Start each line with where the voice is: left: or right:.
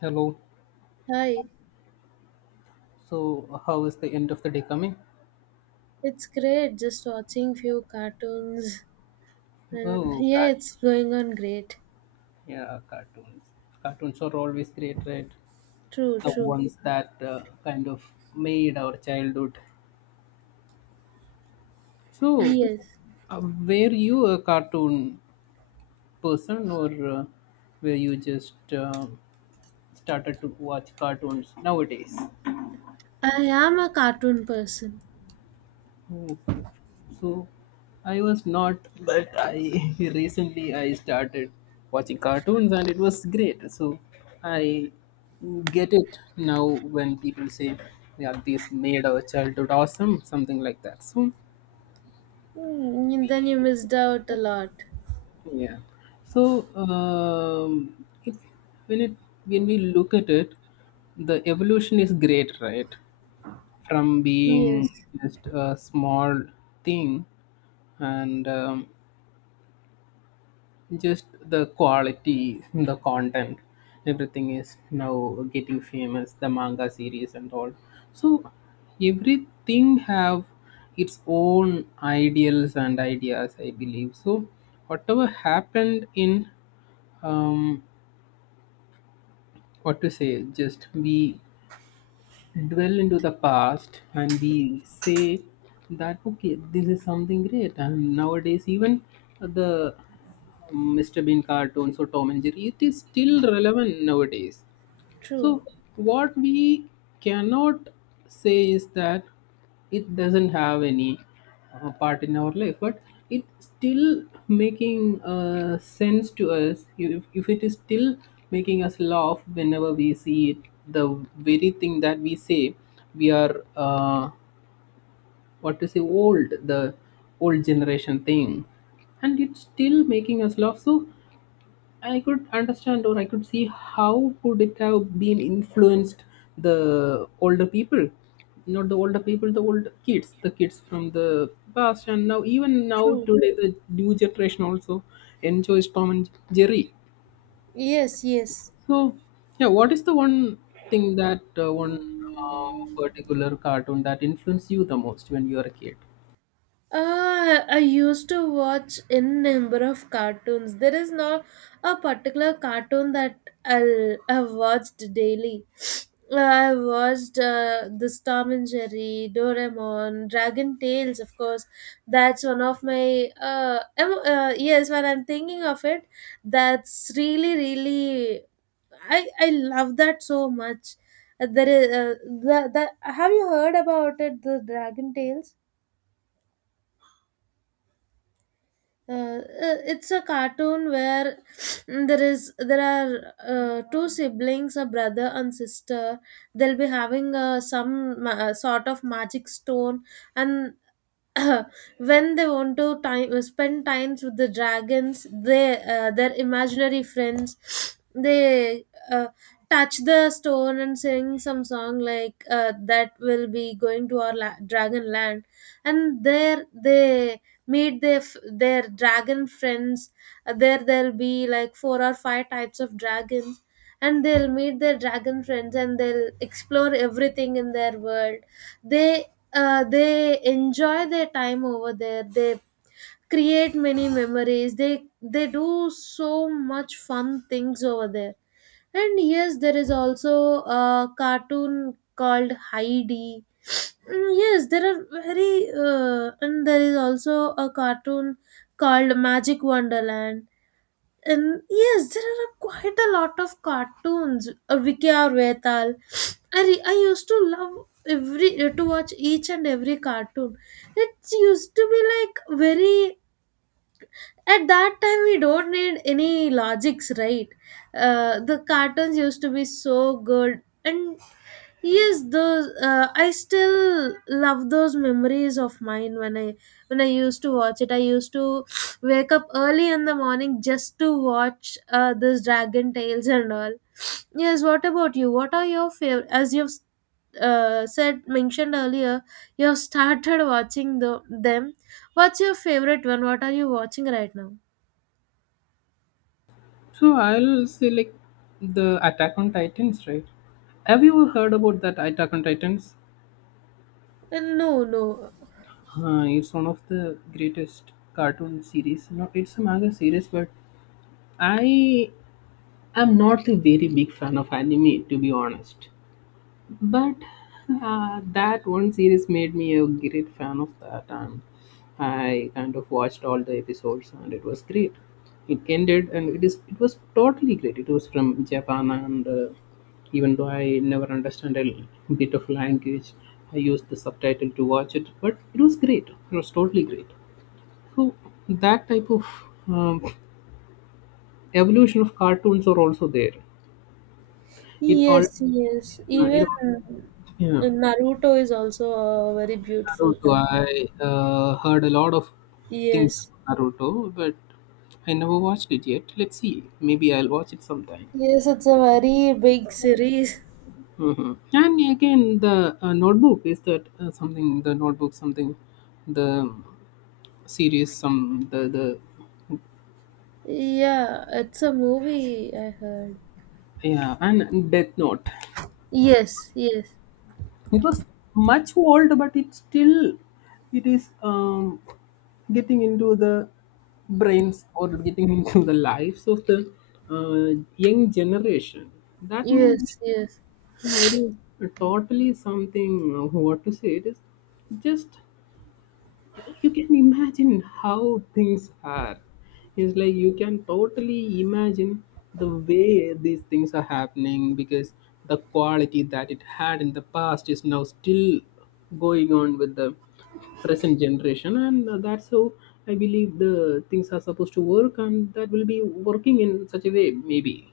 left: Hello.
right: Hi,
left: So, how is the end of the day coming?
right: it's great just watching few cartoons and
left: Oh,
right: yeah,
left: cat.
right: it's going on great.
left: Yeah, cartoons. Cartoons are always great, right?
right: True,
left: The
right: true.
left: ones that kind of made our childhood. So,
right: Yes,
left: uh, were you a cartoon person, or were you just started to watch cartoons nowadays?
right: I am a cartoon person.
left: Okay. So I was not, but I recently I started watching cartoons and it was great. So I get it now when people say, yeah, this made our childhood awesome, something like that. So
right: Mm, then you missed out a lot.
left: yeah. So, if, when it when we look at it, the evolution is great, right? From being
right: Yes,
left: just a small thing, and just the quality, the content, everything is now getting famous, the manga series and all. So everything have its own ideals and ideas, I believe. So whatever happened in um, what to say, just we dwell into the past and we say that, okay, this is something great. And nowadays even the Mr. Bean cartoons or Tom and Jerry, it is still relevant nowadays.
right: true,
left: So, what we cannot say is that it doesn't have any part in our life, but it still making sense to us. If it is still making us laugh whenever we see it, the very thing that we say, we are what to say, old, the old generation thing, and it's still making us laugh. So I could understand, or I could see how could it have been influenced the older people, not the older people, the old kids, the kids from the past, and now even now
right: true.
left: today the new generation also enjoys Tom and Jerry.
right: Yes, yes.
left: So yeah, what is the one thing that one um, particular cartoon that influenced you the most when you were a kid?
right: I used to watch in number of cartoons. There is not a particular cartoon that I've watched daily. I watched this Tom and Jerry, Doraemon, Dragon Tales, of course. That's one of my. Yes, when I'm thinking of it, that's really, really. I love that so much. There is have you heard about it, the Dragon Tales? It's a cartoon where there is there are two siblings, a brother and sister. They'll be having sort of magic stone, and when they want to time spend times with the dragons, they their imaginary friends, they uh, touch the stone and sing some song, like that will be going to our dragon land. And there they meet their their dragon friends. There there'll be like 4 or 5 types of dragons, and they'll meet their dragon friends, and they'll explore everything in their world. They they enjoy their time over there. They create many memories. They do so much fun things over there. And yes, there is also a cartoon called Heidi. Mm, yes, there are very and there is also a cartoon called Magic Wonderland. Yes, there are quite a lot of cartoons. Vicky or Vetal. I used to love every to watch each and every cartoon. It used to be like very, at that time we don't need any logics, right? The cartoons used to be so good. And yes, those I still love those memories of mine, when I used to watch it, I used to wake up early in the morning just to watch this Dragon Tales and all. Yes, what about you? What are your favorite? As you've said, mentioned earlier, you have started watching them. What's your favorite one? What are you watching right now?
left: So I'll say, like, the Attack on Titans, right? Have you heard about that Attack on Titans?
right: No, no.
left: Huh, it's one of the greatest cartoon series. No, it's a manga series, but I am not a very big fan of anime, to be honest. But that one series made me a great fan of that, and I kind of watched all the episodes, and it was great. It ended, and it was totally great. It was from Japan, and even though I never understand a bit of language, I used the subtitle to watch it, but it was great. It was totally great. So that type of um, evolution of cartoons are also there. It all,
right: Yes, yes.
left: uh, it
right: Even
left: all, yeah.
right: Naruto is also a very beautiful
left: Naruto.
right: anime.
left: I heard a lot of things
right: Yes.
left: about Naruto, but I never watched it yet. Let's see. Maybe I'll watch it sometime.
right: Yes, it's a very big series.
left: Hmm. And again, the notebook is that something? The notebook, something? The series, some the
right: Yeah, it's a movie, I heard.
left: yeah, and Death Note.
right: Yes, yes.
left: It was much old, but it still it is getting into the brains, or getting into the lives of the young generation. That means
right: Yes, yes.
left: yeah, it is totally something. What to say? It is just, you can imagine how things are. It's like you can totally imagine the way these things are happening, because the quality that it had in the past is now still going on with the present generation, and that's how I believe the things are supposed to work, and that will be working in such a way, maybe.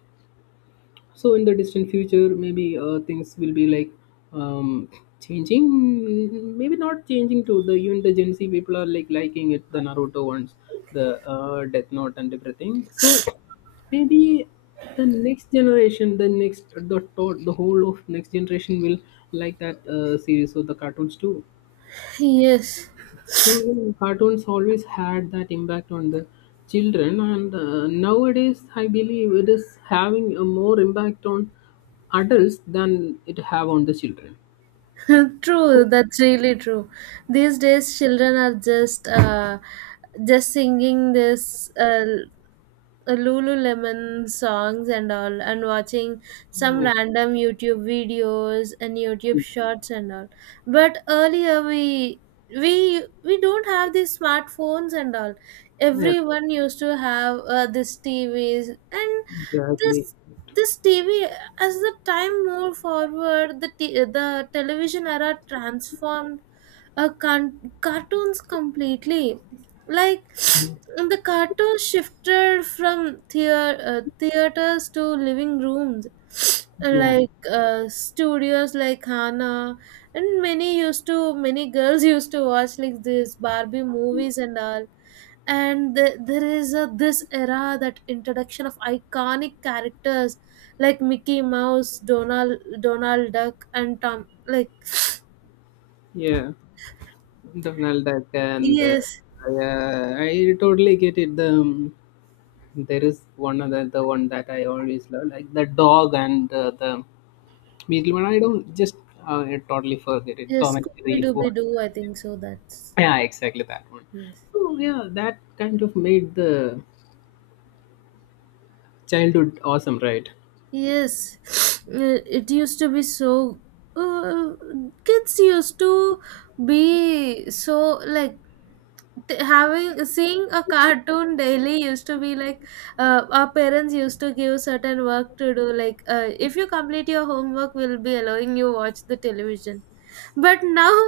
left: So in the distant future, maybe things will be like um, changing, maybe not changing, to the even the gen Z people are like liking it, the Naruto ones, the Death Note and everything. So maybe the next generation, the thought, the whole of next generation will like that series or the cartoons too.
right: Yes.
left: Well, cartoons always had that impact on the children, and nowadays I believe it is having a more impact on adults than it have on the children.
right: True, that's really true. These days children are just just singing this Lululemon songs and all, and watching some
left: Yeah,
right: random YouTube videos and YouTube shorts and all. But earlier, we don't have these smartphones and all.
left: yeah.
right: Everyone used to have this TVs and
left: Exactly.
right: this TV. As the time moved forward, the television era transformed cartoons completely, like the cartoons shifted from theaters to living rooms,
left: Yeah,
right: like studios like Hana. And many used to, many girls used to watch like this Barbie movies and all. And there is a, this era, that introduction of iconic characters like Mickey Mouse, Donald Duck, and Tom, like.
left: yeah. Donald Duck, and
right: Yes,
left: yeah, I totally get it. There is one other, the one that I always love, like the dog and the beetle one. I don't, just I totally forget it.
right: yes,
left: Tom and
right: scooby
left: Jerry.
right: dooby doo I think so, that's.
left: Yeah, exactly that one.
right: Yes.
left: Oh, yeah, that kind of made the childhood awesome, right?
right: Yes, it used to be so. Uh, Kids used to be so like having seeing a cartoon daily used to be like, our parents used to give certain work to do, like if you complete your homework we'll be allowing you watch the television. But now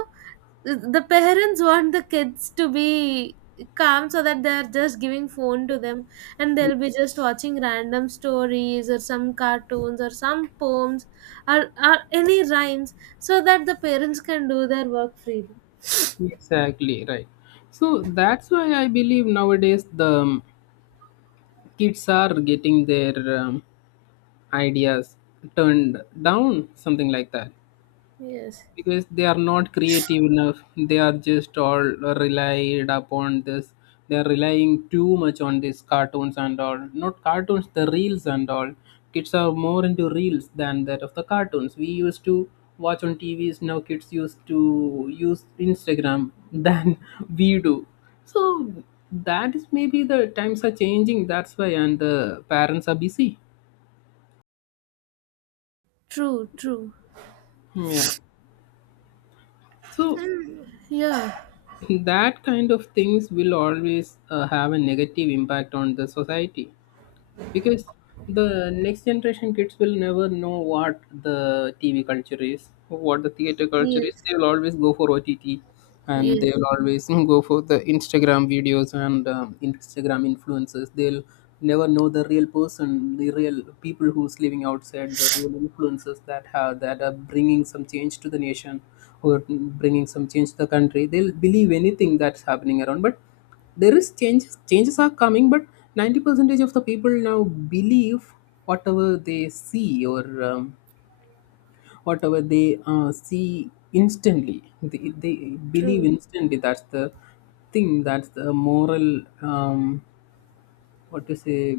right: the parents want the kids to be calm, so that they're just giving phone to them, and they'll be just watching random stories or some cartoons or some poems, or any rhymes, so that the parents can do their work freely.
left: Exactly, right. So that's why I believe nowadays the kids are getting their ideas turned down, something like that.
right: Yes,
left: Because they are not creative enough, they are just all relied upon this, they are relying too much on these cartoons and all, not cartoons, the reels and all. Kids are more into reels than that of the cartoons we used to watch on TVs. Now kids used to use Instagram than we do. So that is maybe the times are changing, that's why, and the parents are busy.
right: true, true.
left: Yeah. So
right: Yeah.
left: that kind of things will always have a negative impact on the society, because the next generation kids will never know what the TV culture is, what the theater culture is.
right: Yes,
left: They will always go for OTT, and
right: yes.
left: they will always go for the Instagram videos and Instagram influencers. They'll never know the real person, the real people who's living outside, the real influencers that have that are bringing some change to the nation, or bringing some change to the country. They'll believe anything that's happening around, but there is change changes are coming. But 90 percentage of the people now believe whatever they see, or um, whatever they see instantly, they believe
right: True,
left: instantly. That's the thing, that's the moral what to say,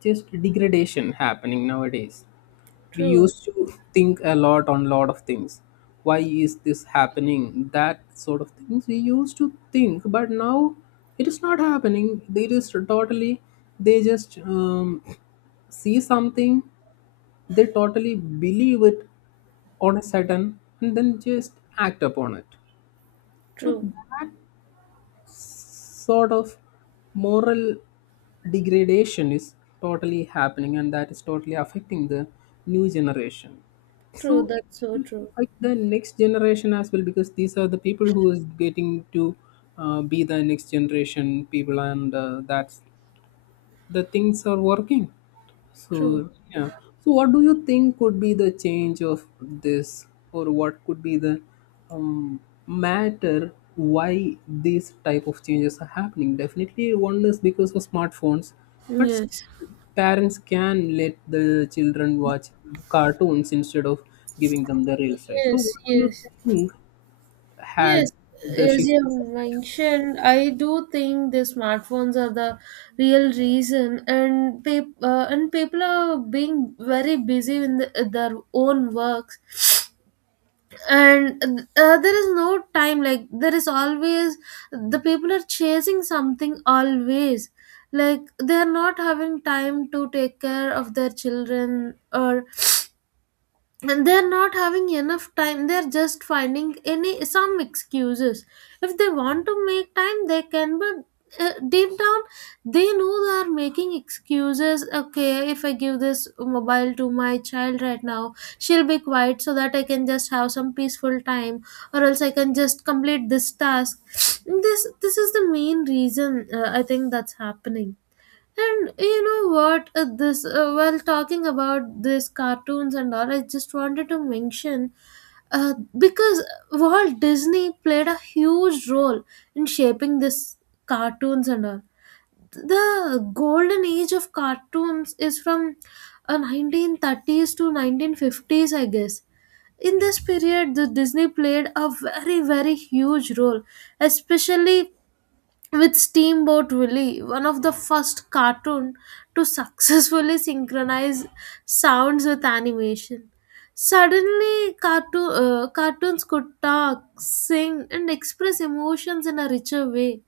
left: just degradation happening nowadays. We
right: true.
left: used to think a lot on lot of things. Why is this happening? That sort of things we used to think, but now it is not happening. They just totally, they just see something, they totally believe it on a sudden, and then just act upon it. So
right: True,
left: that sort of moral degradation is totally happening, and that is totally affecting the new generation. So
right: true,
left: it
right: that's so
left: will
right: true.
left: affect the next generation as well, because these are the people who is getting to be the next generation people, and that's the things are working.
right: True.
left: So yeah. So what do you think could be the change of this, or what could be the um, matter why these type of changes are happening? Definitely, one is because of smartphones, but still
right: Yes,
left: parents can let the children watch cartoons instead of giving them the reels, right? So
right: yes,
left: what do you
right: yes.
left: think had
right: Yes,
left: the
right: as
left: shift?
right: you have mentioned, I do think the smartphones are the real reason, and and people are being very busy in their own works, and there is no time. Like there is always, the people are chasing something always. Like they are not having time to take care of their children, or, and they're not having enough time. They're just finding any some excuses. If they want to make time they can, but deep down they know they are making excuses. Okay, if I give this mobile to my child right now, she'll be quiet so that I can just have some peaceful time, or else I can just complete this task. This is the main reason I think that's happening. And you know what? This while talking about these cartoons and all, I just wanted to mention because Walt Disney played a huge role in shaping this cartoons and all. The golden age of cartoons is from 1930s to 1950s, I guess. In this period, the Disney played a very very huge role, especially with Steamboat Willie, one of the first cartoon to successfully synchronize sounds with animation. Suddenly, cartoons could talk, sing, and express emotions in a richer way.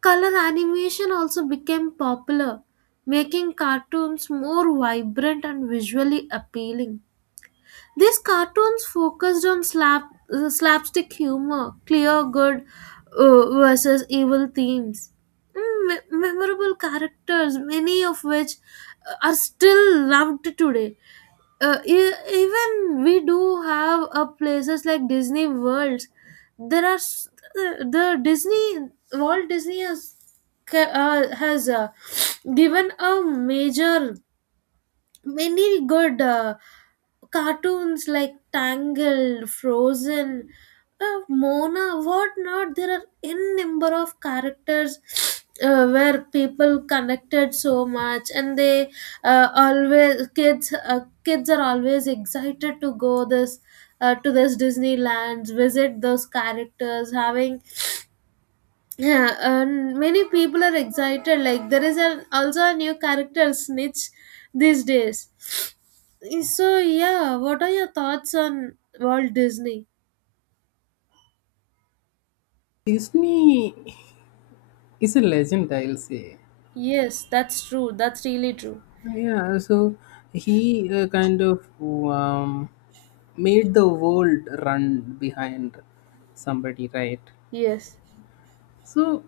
right: Color animation also became popular, making cartoons more vibrant and visually appealing. These cartoons focused on slapstick humor, clear good versus evil themes, mm, memorable characters, many of which are still loved today. Even we do have places like Disney Worlds. There are s- the Disney Walt Disney has has given a major many good. Cartoons like Tangled, Frozen, Mona, whatnot. There are n number of characters where people connected so much, and they always kids, kids are always excited to go this, to this Disneyland, visit those characters, having. Yeah, and many people are excited. Like there is an also a new character Snitch these days. So yeah, what are your thoughts on Walt Disney?
left: Disney is a legend, I'll say.
right: Yes, that's true. That's really true.
left: Yeah, so he kind of made the world run behind somebody, right?
right: Yes,
left: So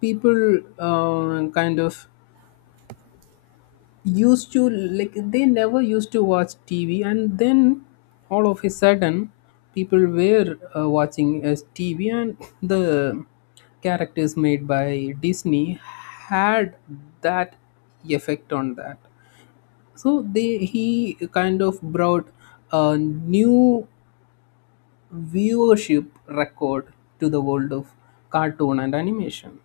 left: people kind of used to, like they never used to watch TV, and then all of a sudden, people were watching as TV, and the characters made by Disney had that effect on that. So they he kind of brought a new viewership record to the world of cartoon and animation.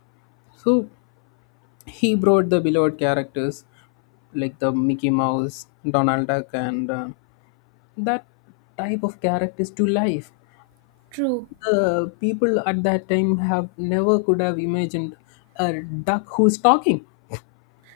left: So he brought the beloved characters like the Mickey Mouse, Donald Duck, and that type of characters to life.
right: true,
left: The people at that time have never could have imagined a duck who's talking,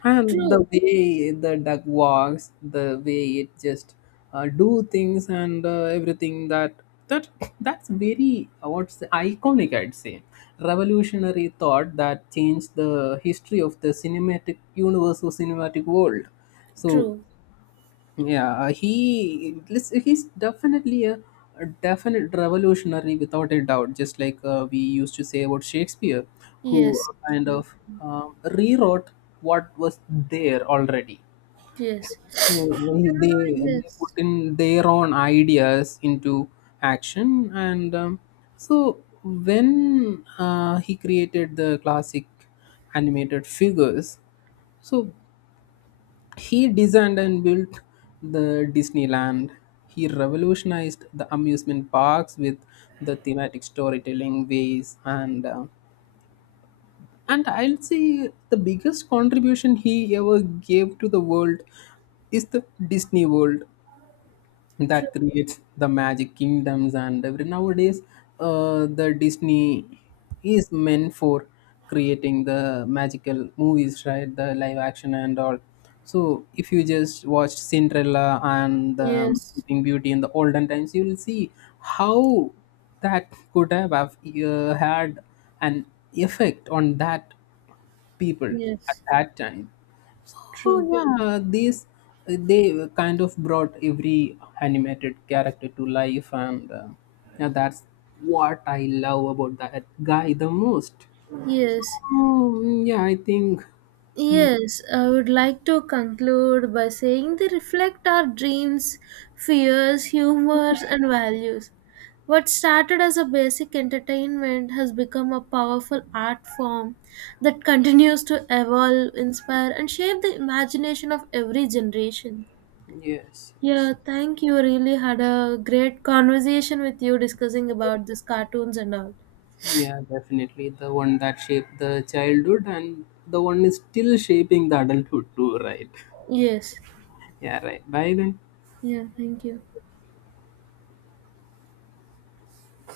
left: and
right: true,
left: the way the duck walks, the way it just do things, and everything that that that's very what's the iconic, I'd say, revolutionary thought that changed the history of the cinematic universe or cinematic world. So
right: true.
left: yeah, he he's definitely a definite revolutionary without a doubt. Just like we used to say about Shakespeare, who
right: Yes,
left: kind
right: true.
left: of rewrote what was there already.
right: Yes.
left: So
right: Yeah,
left: they put
right: yes,
left: in their own ideas into action, and so when he created the classic animated figures. So he designed and built the Disneyland. He revolutionized the amusement parks with the thematic storytelling ways, and I'll say the biggest contribution he ever gave to the world is the Disney World,
right: true.
left: that creates the magic kingdoms. And every nowadays the Disney is meant for creating the magical movies, right, the live action and all. So if you just watched Cinderella and
right: Yes,
left: Sleeping Beauty in the olden times, you will see how that could have had an effect on that people at
right: yes,
left: that time. Oh
right: true.
left: yeah, these they kind of brought every animated character to life, and yeah, that's what I love about that guy the most.
right: Yes.
left: Oh yeah, I think mm,
right: Yes, I would like to conclude by saying they reflect our dreams, fears, humors, and values. What started as a basic entertainment has become a powerful art form that continues to evolve, inspire, and shape the imagination of every generation.
left: yes, yes.
right: Yeah, thank you. Really had a great conversation with you discussing about these cartoons and all.
left: Yeah, definitely the one that shaped the childhood, and the one is still shaping the adulthood too, right?
right: Yes.
left: Yeah, right. Bye then.
right: Yeah, thank you.